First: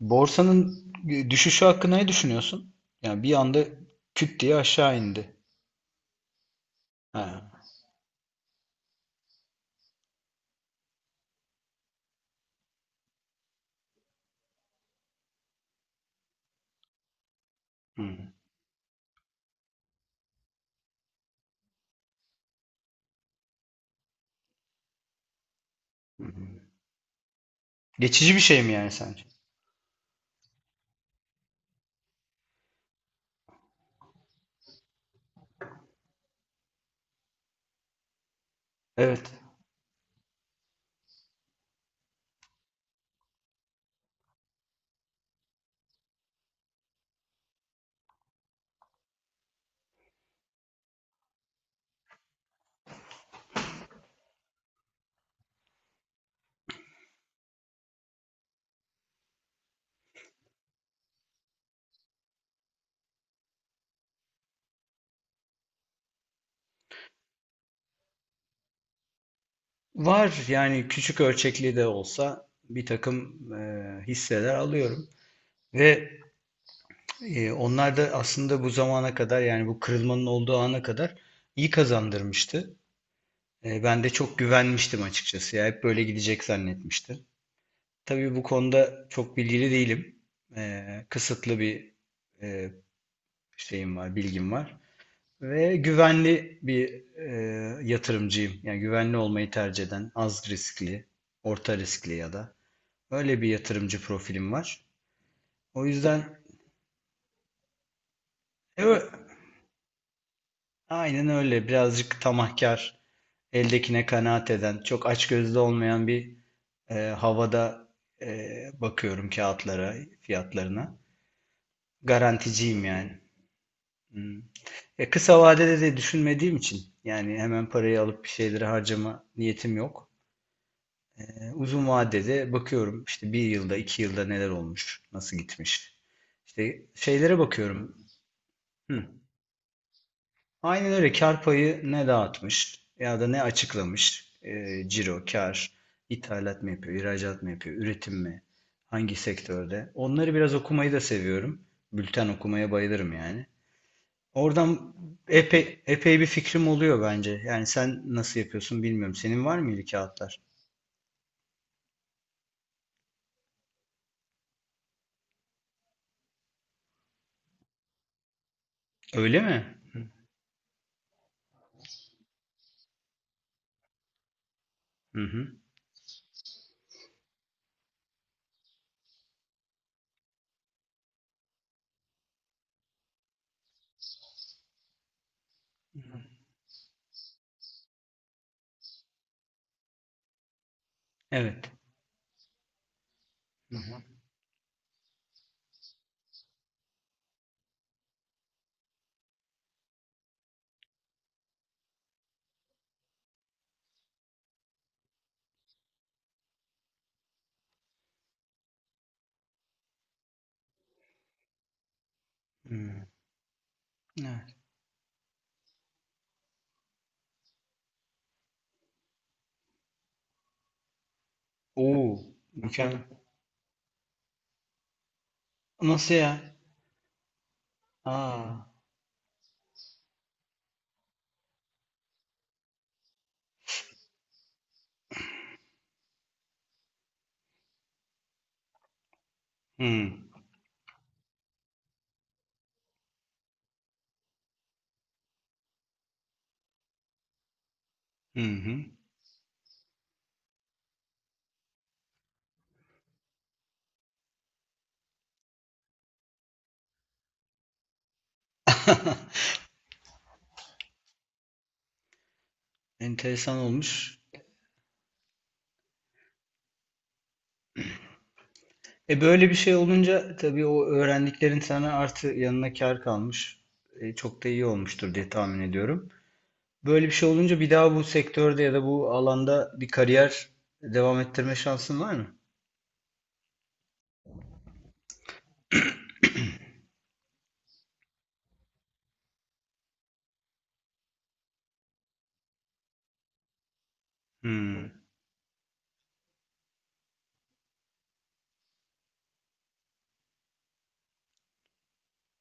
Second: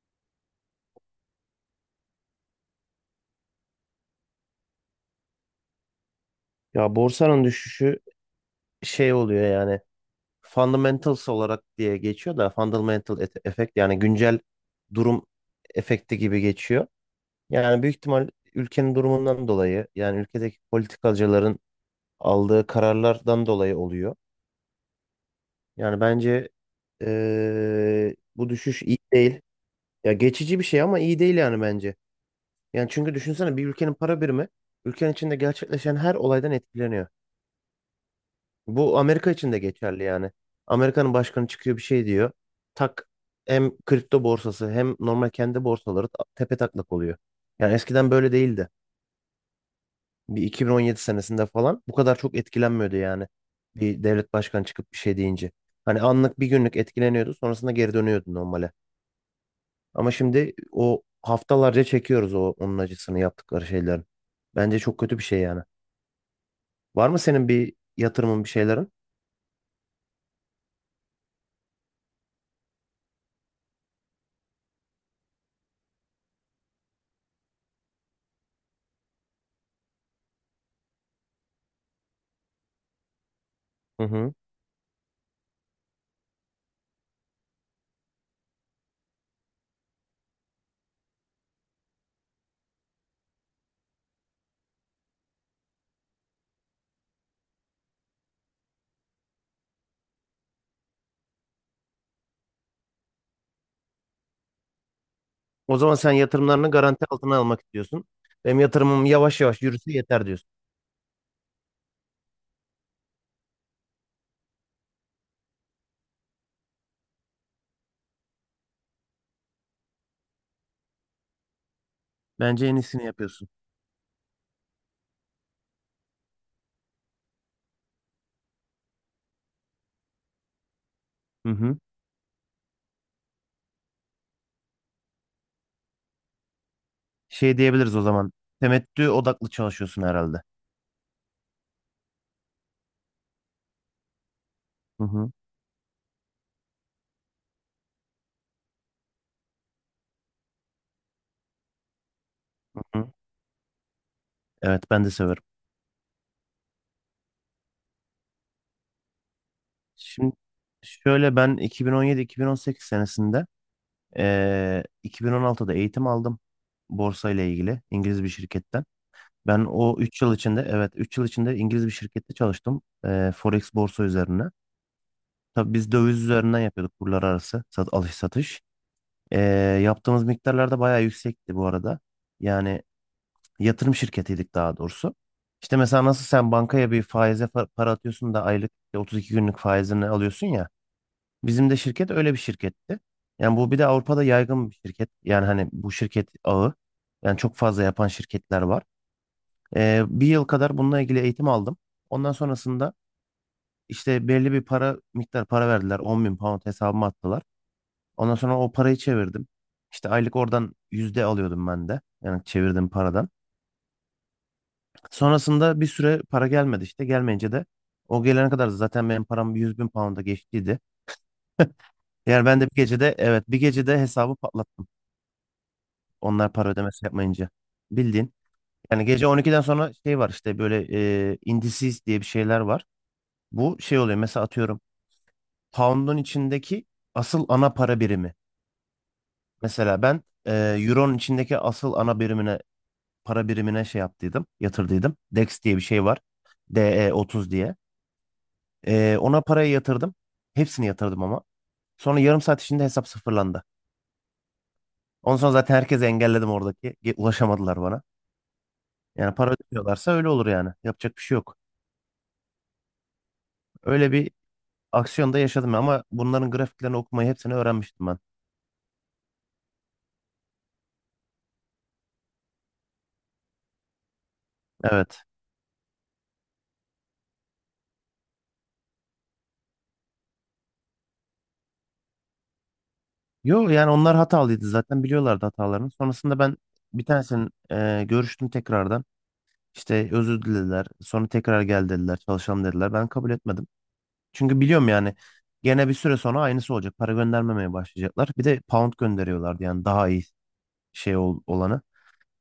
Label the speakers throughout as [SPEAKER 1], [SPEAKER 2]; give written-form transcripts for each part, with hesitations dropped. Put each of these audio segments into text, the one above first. [SPEAKER 1] Borsanın düşüşü hakkında ne düşünüyorsun? Yani bir anda küt diye aşağı indi.
[SPEAKER 2] Ya borsanın
[SPEAKER 1] Ha.
[SPEAKER 2] düşüşü şey oluyor yani fundamentals olarak diye geçiyor da fundamental efekt yani güncel durum efekti gibi geçiyor. Yani büyük ihtimal
[SPEAKER 1] Hı,
[SPEAKER 2] ülkenin durumundan dolayı yani ülkedeki politikacıların aldığı kararlardan dolayı oluyor. Yani
[SPEAKER 1] hı.
[SPEAKER 2] bence
[SPEAKER 1] Geçici bir
[SPEAKER 2] bu
[SPEAKER 1] şey mi
[SPEAKER 2] düşüş
[SPEAKER 1] yani
[SPEAKER 2] iyi
[SPEAKER 1] sence?
[SPEAKER 2] değil. Ya geçici bir şey ama iyi değil yani bence. Yani çünkü düşünsene, bir ülkenin para birimi ülkenin içinde gerçekleşen her olaydan etkileniyor. Bu
[SPEAKER 1] Evet.
[SPEAKER 2] Amerika için de geçerli yani. Amerika'nın başkanı çıkıyor bir şey diyor. Tak, hem kripto borsası hem normal kendi borsaları tepe taklak oluyor. Yani eskiden böyle değildi. Bir 2017 senesinde falan bu kadar çok etkilenmiyordu yani. Bir devlet başkanı çıkıp bir şey deyince. Hani anlık bir günlük etkileniyordu, sonrasında geri dönüyordu normale. Ama şimdi o haftalarca çekiyoruz o onun acısını yaptıkları şeylerin. Bence çok kötü bir şey yani. Var mı senin bir yatırımın, bir şeylerin?
[SPEAKER 1] Var yani küçük ölçekli de olsa bir takım hisseler alıyorum. Ve onlar da aslında bu zamana kadar yani bu kırılmanın olduğu ana kadar iyi kazandırmıştı. Ben
[SPEAKER 2] Hı
[SPEAKER 1] de
[SPEAKER 2] hı.
[SPEAKER 1] çok güvenmiştim açıkçası. Ya hep böyle gidecek zannetmiştim. Tabii bu konuda çok bilgili değilim. Kısıtlı bir e, şeyim var, bilgim var. Ve güvenli bir yatırımcıyım. Yani güvenli olmayı tercih eden, az riskli, orta riskli ya da öyle bir yatırımcı profilim var.
[SPEAKER 2] O
[SPEAKER 1] O
[SPEAKER 2] zaman sen
[SPEAKER 1] yüzden
[SPEAKER 2] yatırımlarını garanti altına almak istiyorsun. Benim
[SPEAKER 1] e,
[SPEAKER 2] yatırımım
[SPEAKER 1] ö-
[SPEAKER 2] yavaş yavaş yürüse yeter diyorsun.
[SPEAKER 1] aynen öyle. Birazcık tamahkar, eldekine kanaat eden, çok açgözlü olmayan bir havada bakıyorum kağıtlara, fiyatlarına.
[SPEAKER 2] Bence en
[SPEAKER 1] Garanticiyim
[SPEAKER 2] iyisini
[SPEAKER 1] yani.
[SPEAKER 2] yapıyorsun.
[SPEAKER 1] Hmm. Kısa vadede de düşünmediğim için yani hemen parayı alıp bir şeyleri harcama niyetim yok.
[SPEAKER 2] Hı hı.
[SPEAKER 1] Uzun vadede bakıyorum işte bir yılda, 2 yılda neler olmuş, nasıl gitmiş. İşte şeylere
[SPEAKER 2] Şey
[SPEAKER 1] bakıyorum.
[SPEAKER 2] diyebiliriz o zaman.
[SPEAKER 1] Hı.
[SPEAKER 2] Temettü odaklı çalışıyorsun herhalde.
[SPEAKER 1] Aynen öyle kar payı ne dağıtmış ya da ne açıklamış. E,
[SPEAKER 2] Hı
[SPEAKER 1] ciro,
[SPEAKER 2] hı.
[SPEAKER 1] kar, ithalat mı yapıyor, ihracat mı yapıyor, üretim mi, hangi sektörde. Onları biraz okumayı da seviyorum. Bülten okumaya
[SPEAKER 2] Hı
[SPEAKER 1] bayılırım
[SPEAKER 2] hı.
[SPEAKER 1] yani.
[SPEAKER 2] Evet,
[SPEAKER 1] Oradan
[SPEAKER 2] ben de severim.
[SPEAKER 1] epey, epey bir fikrim oluyor bence. Yani sen nasıl yapıyorsun bilmiyorum. Senin var mıydı
[SPEAKER 2] Şimdi
[SPEAKER 1] kağıtlar?
[SPEAKER 2] şöyle, ben 2017-2018 senesinde 2016'da eğitim aldım. Borsa ile ilgili İngiliz bir şirketten.
[SPEAKER 1] Öyle mi?
[SPEAKER 2] Ben o 3 yıl içinde, evet 3 yıl içinde İngiliz bir şirkette çalıştım. Forex borsa üzerine.
[SPEAKER 1] Hı hı.
[SPEAKER 2] Tabii biz döviz üzerinden yapıyorduk kurlar arası alış satış. Ee, yaptığımız miktarlar da bayağı yüksekti bu arada. Yani yatırım şirketiydik daha doğrusu. İşte mesela nasıl sen bankaya bir faize para atıyorsun da aylık işte 32 günlük faizini alıyorsun ya.
[SPEAKER 1] Evet.
[SPEAKER 2] Bizim de şirket öyle bir şirketti. Yani bu
[SPEAKER 1] Hı
[SPEAKER 2] bir de
[SPEAKER 1] hı.
[SPEAKER 2] Avrupa'da yaygın bir şirket. Yani hani bu şirket ağı. Yani çok fazla yapan şirketler var. Bir yıl kadar bununla ilgili eğitim aldım. Ondan sonrasında işte belli bir para miktar para verdiler. 10 bin pound hesabıma attılar. Ondan sonra o parayı çevirdim. İşte aylık oradan yüzde alıyordum ben de. Yani
[SPEAKER 1] Hı.
[SPEAKER 2] çevirdiğim paradan.
[SPEAKER 1] Evet.
[SPEAKER 2] Sonrasında bir süre para gelmedi işte. Gelmeyince de o gelene kadar zaten benim param 100 bin pound'a geçtiydi.
[SPEAKER 1] Oo,
[SPEAKER 2] Yani ben de bir
[SPEAKER 1] mükemmel.
[SPEAKER 2] gecede, evet bir gecede hesabı patlattım.
[SPEAKER 1] Nasıl
[SPEAKER 2] Onlar
[SPEAKER 1] ya?
[SPEAKER 2] para ödemesi yapmayınca. Bildiğin.
[SPEAKER 1] Aa,
[SPEAKER 2] Yani gece 12'den sonra şey var işte, böyle indices diye bir şeyler var. Bu şey oluyor mesela, atıyorum. Pound'un içindeki asıl ana para birimi. Mesela ben
[SPEAKER 1] hmm,
[SPEAKER 2] Euro'nun içindeki asıl ana birimine, para birimine şey yaptıydım, yatırdıydım. DEX diye bir şey var. DE30 diye.
[SPEAKER 1] hı hı.
[SPEAKER 2] Ona parayı yatırdım. Hepsini yatırdım ama. Sonra yarım saat içinde hesap sıfırlandı. Ondan sonra zaten herkesi engelledim oradaki. Ulaşamadılar bana. Yani para ödüyorlarsa öyle olur yani. Yapacak bir şey yok.
[SPEAKER 1] Enteresan
[SPEAKER 2] Öyle
[SPEAKER 1] olmuş.
[SPEAKER 2] bir aksiyonda yaşadım ama bunların grafiklerini okumayı hepsini öğrenmiştim ben.
[SPEAKER 1] Böyle bir şey olunca tabii o öğrendiklerin sana artı yanına kar kalmış. Çok da iyi olmuştur
[SPEAKER 2] Evet.
[SPEAKER 1] diye tahmin ediyorum. Böyle bir şey olunca bir daha bu sektörde ya da bu alanda bir kariyer devam ettirme şansın var mı?
[SPEAKER 2] Yo yani onlar hatalıydı, zaten biliyorlardı hatalarını. Sonrasında ben bir tanesinin görüştüm tekrardan. İşte özür dilediler. Sonra tekrar gel dediler. Çalışalım dediler. Ben kabul etmedim. Çünkü biliyorum
[SPEAKER 1] Hmm,
[SPEAKER 2] yani gene bir süre sonra aynısı olacak. Para göndermemeye başlayacaklar. Bir de pound gönderiyorlardı yani daha iyi şey olanı.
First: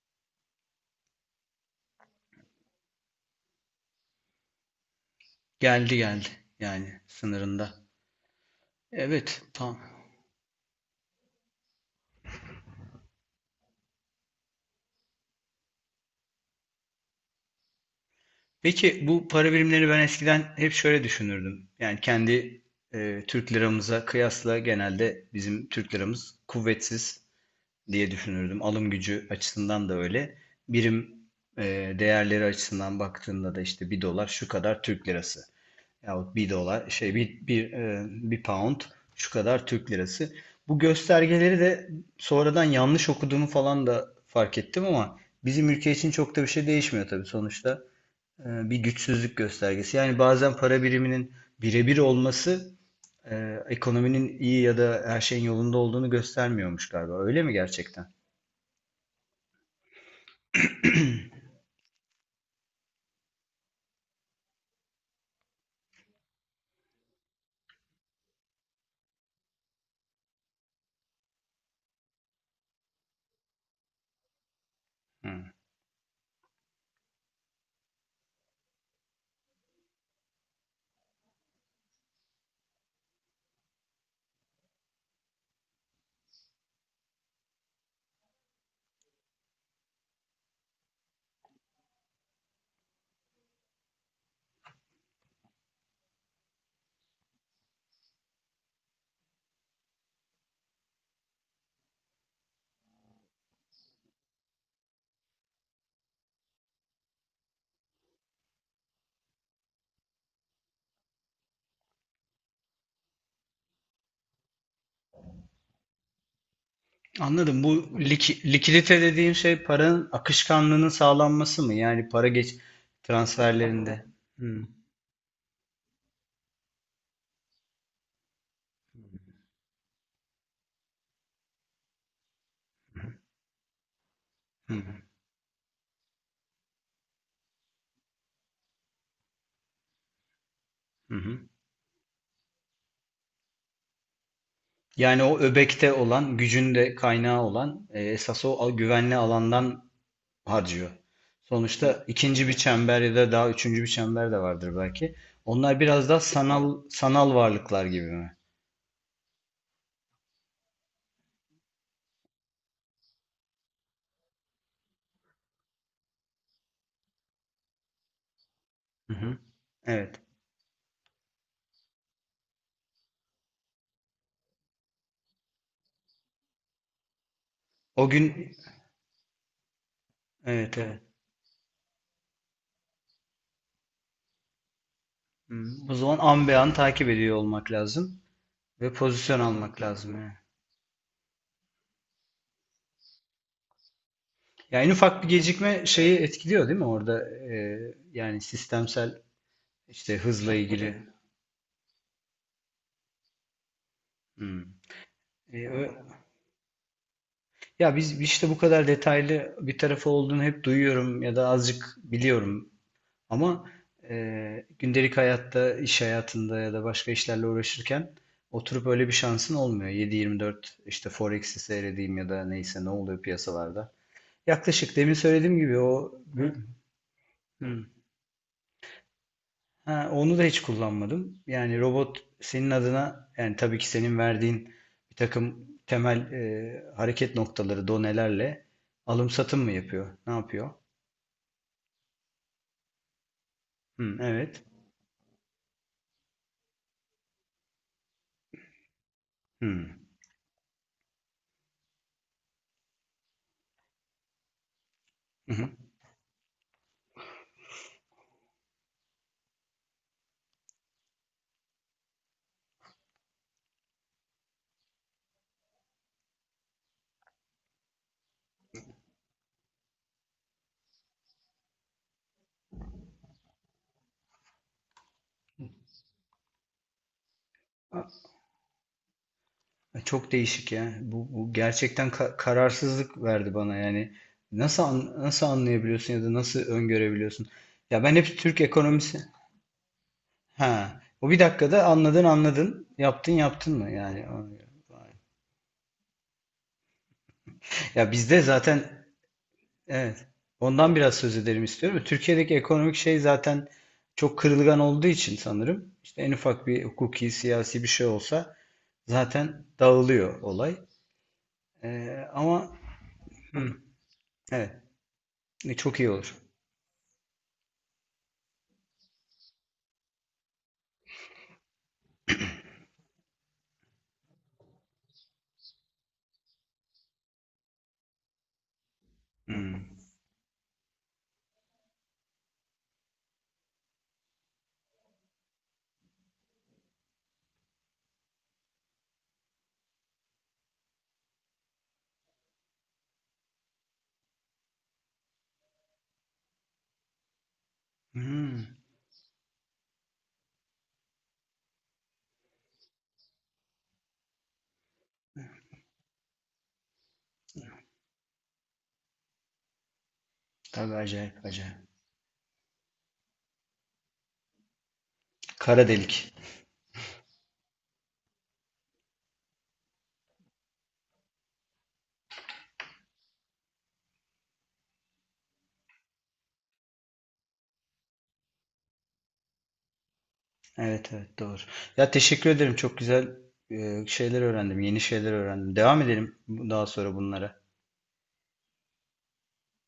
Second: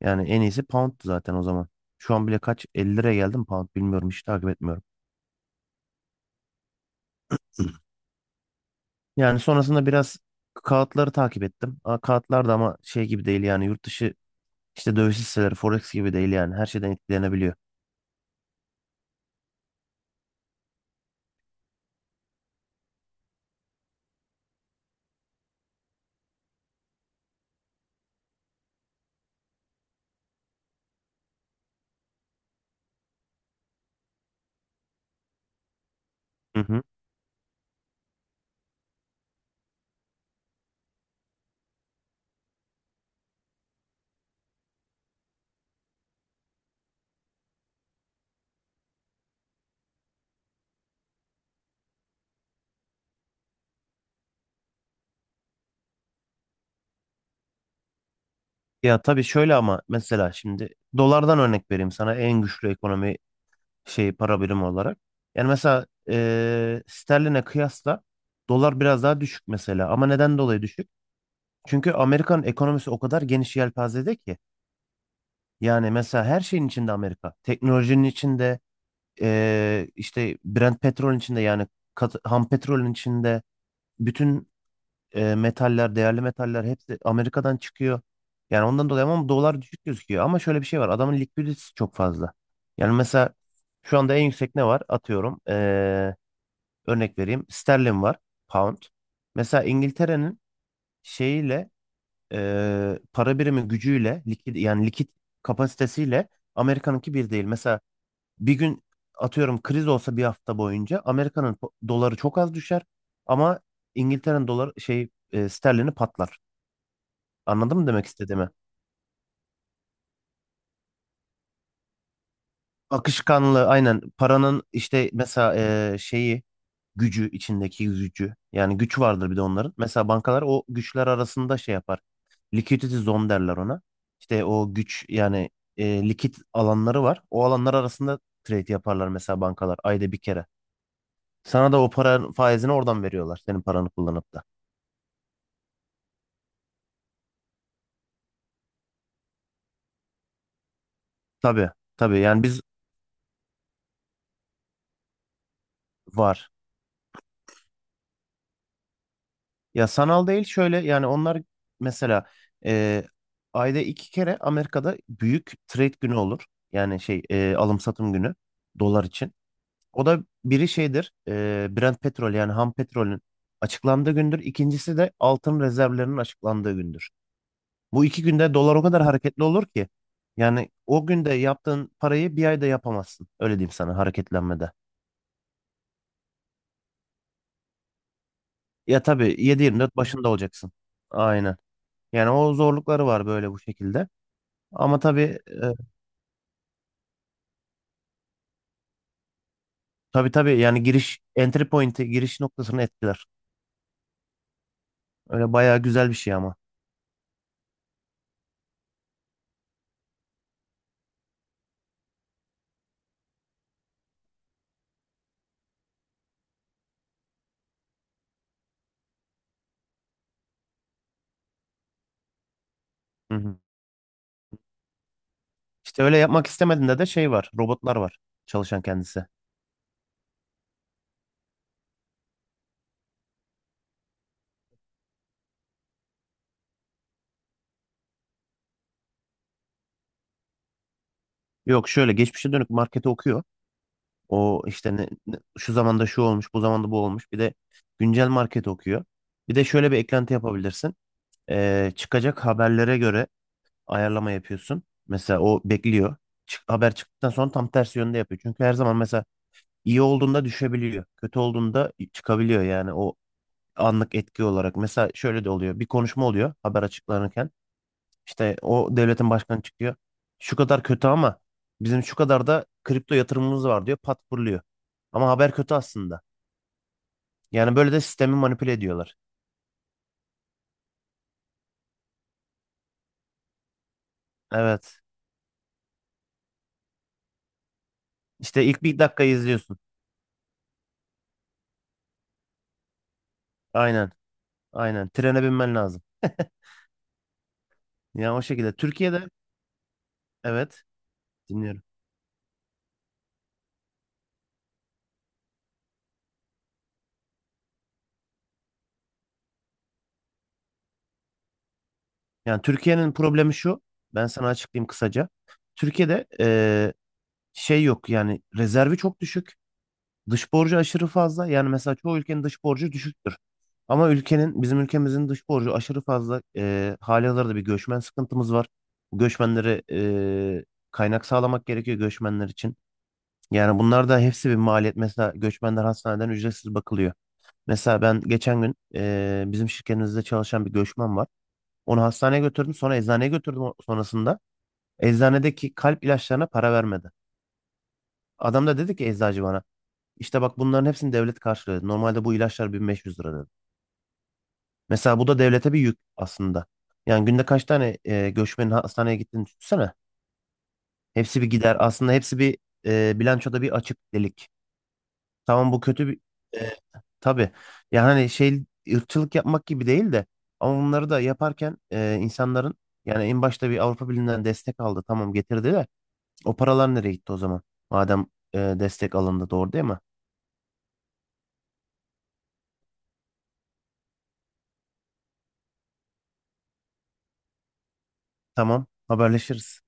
[SPEAKER 2] Yani en iyisi pound'tu zaten o zaman. Şu an bile kaç 50 liraya geldim pound, bilmiyorum, hiç takip etmiyorum.
[SPEAKER 1] geldi geldi yani sınırında.
[SPEAKER 2] Yani
[SPEAKER 1] Evet, tamam.
[SPEAKER 2] sonrasında biraz kağıtları takip ettim. Aa, kağıtlar da ama şey gibi değil yani, yurt dışı işte döviz hisseleri forex gibi değil yani, her şeyden etkilenebiliyor.
[SPEAKER 1] Peki bu para birimleri ben eskiden hep şöyle düşünürdüm. Yani kendi Türk liramıza kıyasla genelde bizim Türk liramız kuvvetsiz diye düşünürdüm. Alım gücü açısından da öyle. Birim e, değerleri açısından baktığında da işte bir dolar şu kadar Türk lirası. Yahut bir
[SPEAKER 2] Hı hı.
[SPEAKER 1] dolar şey bir pound şu kadar Türk lirası. Bu göstergeleri de sonradan yanlış okuduğumu falan da fark ettim ama bizim ülke için çok da bir şey değişmiyor tabii sonuçta bir güçsüzlük göstergesi. Yani bazen para biriminin birebir olması ekonominin iyi ya da her şeyin yolunda olduğunu göstermiyormuş galiba. Öyle mi gerçekten?
[SPEAKER 2] Ya tabii şöyle ama, mesela şimdi dolardan örnek vereyim sana, en güçlü ekonomi şeyi, para birimi olarak. Yani mesela sterline kıyasla dolar biraz daha düşük mesela, ama neden dolayı düşük? Çünkü Amerikan ekonomisi o kadar geniş yelpazede ki
[SPEAKER 1] Hı.
[SPEAKER 2] yani, mesela her şeyin içinde Amerika. Teknolojinin içinde işte Brent petrolün içinde yani ham petrolün içinde, bütün metaller, değerli metaller hepsi Amerika'dan çıkıyor. Yani ondan dolayı ama dolar düşük gözüküyor. Ama şöyle bir şey var. Adamın likviditesi çok fazla. Yani mesela şu anda en yüksek ne var? Atıyorum. Örnek vereyim. Sterlin var. Pound. Mesela İngiltere'nin şeyiyle para birimi gücüyle, likit, yani likit kapasitesiyle Amerika'nınki bir değil. Mesela bir gün atıyorum kriz olsa, bir hafta boyunca Amerika'nın doları çok az düşer ama İngiltere'nin doları şey sterlini patlar.
[SPEAKER 1] Anladım. Bu
[SPEAKER 2] Anladın mı demek istediğimi?
[SPEAKER 1] likidite dediğin şey paranın akışkanlığının sağlanması mı? Yani para geç
[SPEAKER 2] Akışkanlığı aynen
[SPEAKER 1] transferlerinde. Hı,
[SPEAKER 2] paranın, işte mesela şeyi gücü, içindeki gücü, yani güç vardır bir de onların. Mesela bankalar o güçler arasında şey yapar. Liquidity zone derler ona. İşte
[SPEAKER 1] hı,
[SPEAKER 2] o güç yani likit alanları var. O alanlar arasında trade yaparlar mesela bankalar, ayda bir kere.
[SPEAKER 1] hı hı.
[SPEAKER 2] Sana da o paranın faizini oradan veriyorlar, senin paranı kullanıp da.
[SPEAKER 1] Yani o öbekte olan, gücün de kaynağı olan, esas o güvenli alandan harcıyor.
[SPEAKER 2] Tabii
[SPEAKER 1] Sonuçta
[SPEAKER 2] tabii, yani
[SPEAKER 1] ikinci bir
[SPEAKER 2] biz
[SPEAKER 1] çember ya da daha üçüncü bir çember de vardır belki. Onlar biraz daha
[SPEAKER 2] var.
[SPEAKER 1] sanal sanal varlıklar gibi mi?
[SPEAKER 2] Ya sanal değil, şöyle yani onlar mesela e, ayda iki kere Amerika'da büyük trade günü olur. Yani şey alım satım günü, dolar
[SPEAKER 1] Hı
[SPEAKER 2] için.
[SPEAKER 1] hı.
[SPEAKER 2] O da
[SPEAKER 1] Evet.
[SPEAKER 2] biri şeydir Brent petrol yani ham petrolün açıklandığı gündür. İkincisi de altın rezervlerinin açıklandığı gündür. Bu
[SPEAKER 1] O
[SPEAKER 2] iki
[SPEAKER 1] gün
[SPEAKER 2] günde dolar o kadar hareketli olur ki, yani
[SPEAKER 1] evet evet.
[SPEAKER 2] o günde yaptığın parayı bir ayda yapamazsın. Öyle diyeyim sana, hareketlenmede.
[SPEAKER 1] Hı. O zaman an be an takip ediyor olmak lazım ve
[SPEAKER 2] Ya tabii
[SPEAKER 1] pozisyon almak
[SPEAKER 2] 7-24
[SPEAKER 1] lazım
[SPEAKER 2] başında
[SPEAKER 1] yani.
[SPEAKER 2] olacaksın. Aynen. Yani o zorlukları var böyle bu şekilde.
[SPEAKER 1] Yani en
[SPEAKER 2] Ama
[SPEAKER 1] ufak bir
[SPEAKER 2] tabii
[SPEAKER 1] gecikme şeyi etkiliyor değil mi orada? Yani sistemsel işte
[SPEAKER 2] tabii
[SPEAKER 1] hızla
[SPEAKER 2] tabii yani,
[SPEAKER 1] ilgili.
[SPEAKER 2] giriş entry point'i, giriş noktasını etkiler.
[SPEAKER 1] Hı.
[SPEAKER 2] Öyle
[SPEAKER 1] E,
[SPEAKER 2] bayağı
[SPEAKER 1] ö-
[SPEAKER 2] güzel bir şey ama.
[SPEAKER 1] ya biz işte bu kadar detaylı bir tarafı olduğunu hep duyuyorum ya da azıcık biliyorum. Ama gündelik hayatta, iş hayatında ya da başka işlerle uğraşırken oturup öyle bir şansın olmuyor. 7/24 işte Forex'i seyredeyim ya da neyse ne oluyor
[SPEAKER 2] Hı hı.
[SPEAKER 1] piyasalarda. Yaklaşık demin söylediğim gibi
[SPEAKER 2] İşte
[SPEAKER 1] o
[SPEAKER 2] öyle yapmak
[SPEAKER 1] Hı?
[SPEAKER 2] istemediğinde de şey var.
[SPEAKER 1] Hı.
[SPEAKER 2] Robotlar var, çalışan kendisi.
[SPEAKER 1] Ha, onu da hiç kullanmadım. Yani robot senin adına yani tabii ki senin verdiğin bir takım temel hareket noktaları, donelerle alım satım mı yapıyor? Ne yapıyor?
[SPEAKER 2] Yok, şöyle geçmişe dönük marketi okuyor.
[SPEAKER 1] Hı,
[SPEAKER 2] O
[SPEAKER 1] evet.
[SPEAKER 2] işte şu zamanda şu olmuş, bu zamanda bu olmuş. Bir de güncel market okuyor. Bir de
[SPEAKER 1] Hı.
[SPEAKER 2] şöyle bir eklenti yapabilirsin. Çıkacak haberlere göre ayarlama yapıyorsun. Mesela
[SPEAKER 1] Hı
[SPEAKER 2] o
[SPEAKER 1] hı.
[SPEAKER 2] bekliyor. Haber çıktıktan sonra tam tersi yönde yapıyor. Çünkü her zaman mesela iyi olduğunda düşebiliyor, kötü olduğunda çıkabiliyor yani, o anlık etki olarak. Mesela şöyle de oluyor. Bir konuşma oluyor haber açıklanırken. İşte o devletin başkanı çıkıyor. Şu kadar kötü ama bizim şu kadar da kripto yatırımımız var diyor. Patpurluyor. Ama haber kötü aslında. Yani böyle de sistemi manipüle ediyorlar.
[SPEAKER 1] Çok değişik ya. Bu gerçekten kararsızlık verdi bana yani. Nasıl
[SPEAKER 2] Evet.
[SPEAKER 1] an- nasıl anlayabiliyorsun ya da nasıl öngörebiliyorsun? Ya ben hep Türk
[SPEAKER 2] İşte ilk bir
[SPEAKER 1] ekonomisi.
[SPEAKER 2] dakikayı izliyorsun.
[SPEAKER 1] Ha. O bir dakikada anladın anladın. Yaptın yaptın mı
[SPEAKER 2] Aynen.
[SPEAKER 1] yani?
[SPEAKER 2] Aynen. Trene binmen lazım.
[SPEAKER 1] Ya
[SPEAKER 2] Yani
[SPEAKER 1] bizde
[SPEAKER 2] o şekilde.
[SPEAKER 1] zaten
[SPEAKER 2] Türkiye'de,
[SPEAKER 1] evet.
[SPEAKER 2] evet
[SPEAKER 1] Ondan biraz söz edelim
[SPEAKER 2] dinliyorum.
[SPEAKER 1] istiyorum. Türkiye'deki ekonomik şey zaten çok kırılgan olduğu için sanırım. İşte en ufak bir hukuki, siyasi bir şey olsa zaten dağılıyor olay. Ee,
[SPEAKER 2] Yani
[SPEAKER 1] ama
[SPEAKER 2] Türkiye'nin problemi
[SPEAKER 1] hı,
[SPEAKER 2] şu. Ben sana
[SPEAKER 1] evet.
[SPEAKER 2] açıklayayım kısaca.
[SPEAKER 1] Çok iyi
[SPEAKER 2] Türkiye'de
[SPEAKER 1] olur.
[SPEAKER 2] şey yok yani, rezervi çok düşük. Dış borcu aşırı fazla. Yani mesela çoğu ülkenin dış borcu düşüktür. Ama ülkenin, bizim ülkemizin dış borcu aşırı fazla. Hali hazırda bir göçmen sıkıntımız var. Bu
[SPEAKER 1] Hı.
[SPEAKER 2] göçmenlere kaynak sağlamak gerekiyor göçmenler için. Yani bunlar da hepsi bir maliyet. Mesela göçmenler hastaneden ücretsiz bakılıyor. Mesela ben geçen gün bizim şirketimizde çalışan bir göçmen var. Onu hastaneye götürdüm, sonra eczaneye götürdüm sonrasında. Eczanedeki kalp ilaçlarına para vermedi.
[SPEAKER 1] Hmm,
[SPEAKER 2] Adam da dedi ki eczacı bana, işte bak bunların hepsini devlet karşılıyor. Normalde bu ilaçlar 1500 lira. Mesela bu da devlete bir yük aslında. Yani günde kaç tane göçmenin hastaneye gittiğini düşünsene.
[SPEAKER 1] tabii
[SPEAKER 2] Hepsi
[SPEAKER 1] acayip
[SPEAKER 2] bir gider.
[SPEAKER 1] acayip.
[SPEAKER 2] Aslında hepsi bir bilançoda bir açık delik. Tamam, bu
[SPEAKER 1] Kara
[SPEAKER 2] kötü bir
[SPEAKER 1] delik.
[SPEAKER 2] e, tabii. Yani hani şey, ırkçılık yapmak gibi değil de, ama bunları da yaparken insanların, yani en başta bir Avrupa Birliği'nden destek aldı. Tamam, getirdi de o paralar nereye gitti o zaman? Madem destek alındı, doğru değil mi?
[SPEAKER 1] Evet evet doğru. Ya teşekkür ederim. Çok güzel şeyler öğrendim. Yeni şeyler öğrendim. Devam edelim daha sonra bunlara.
[SPEAKER 2] Tamam, haberleşiriz.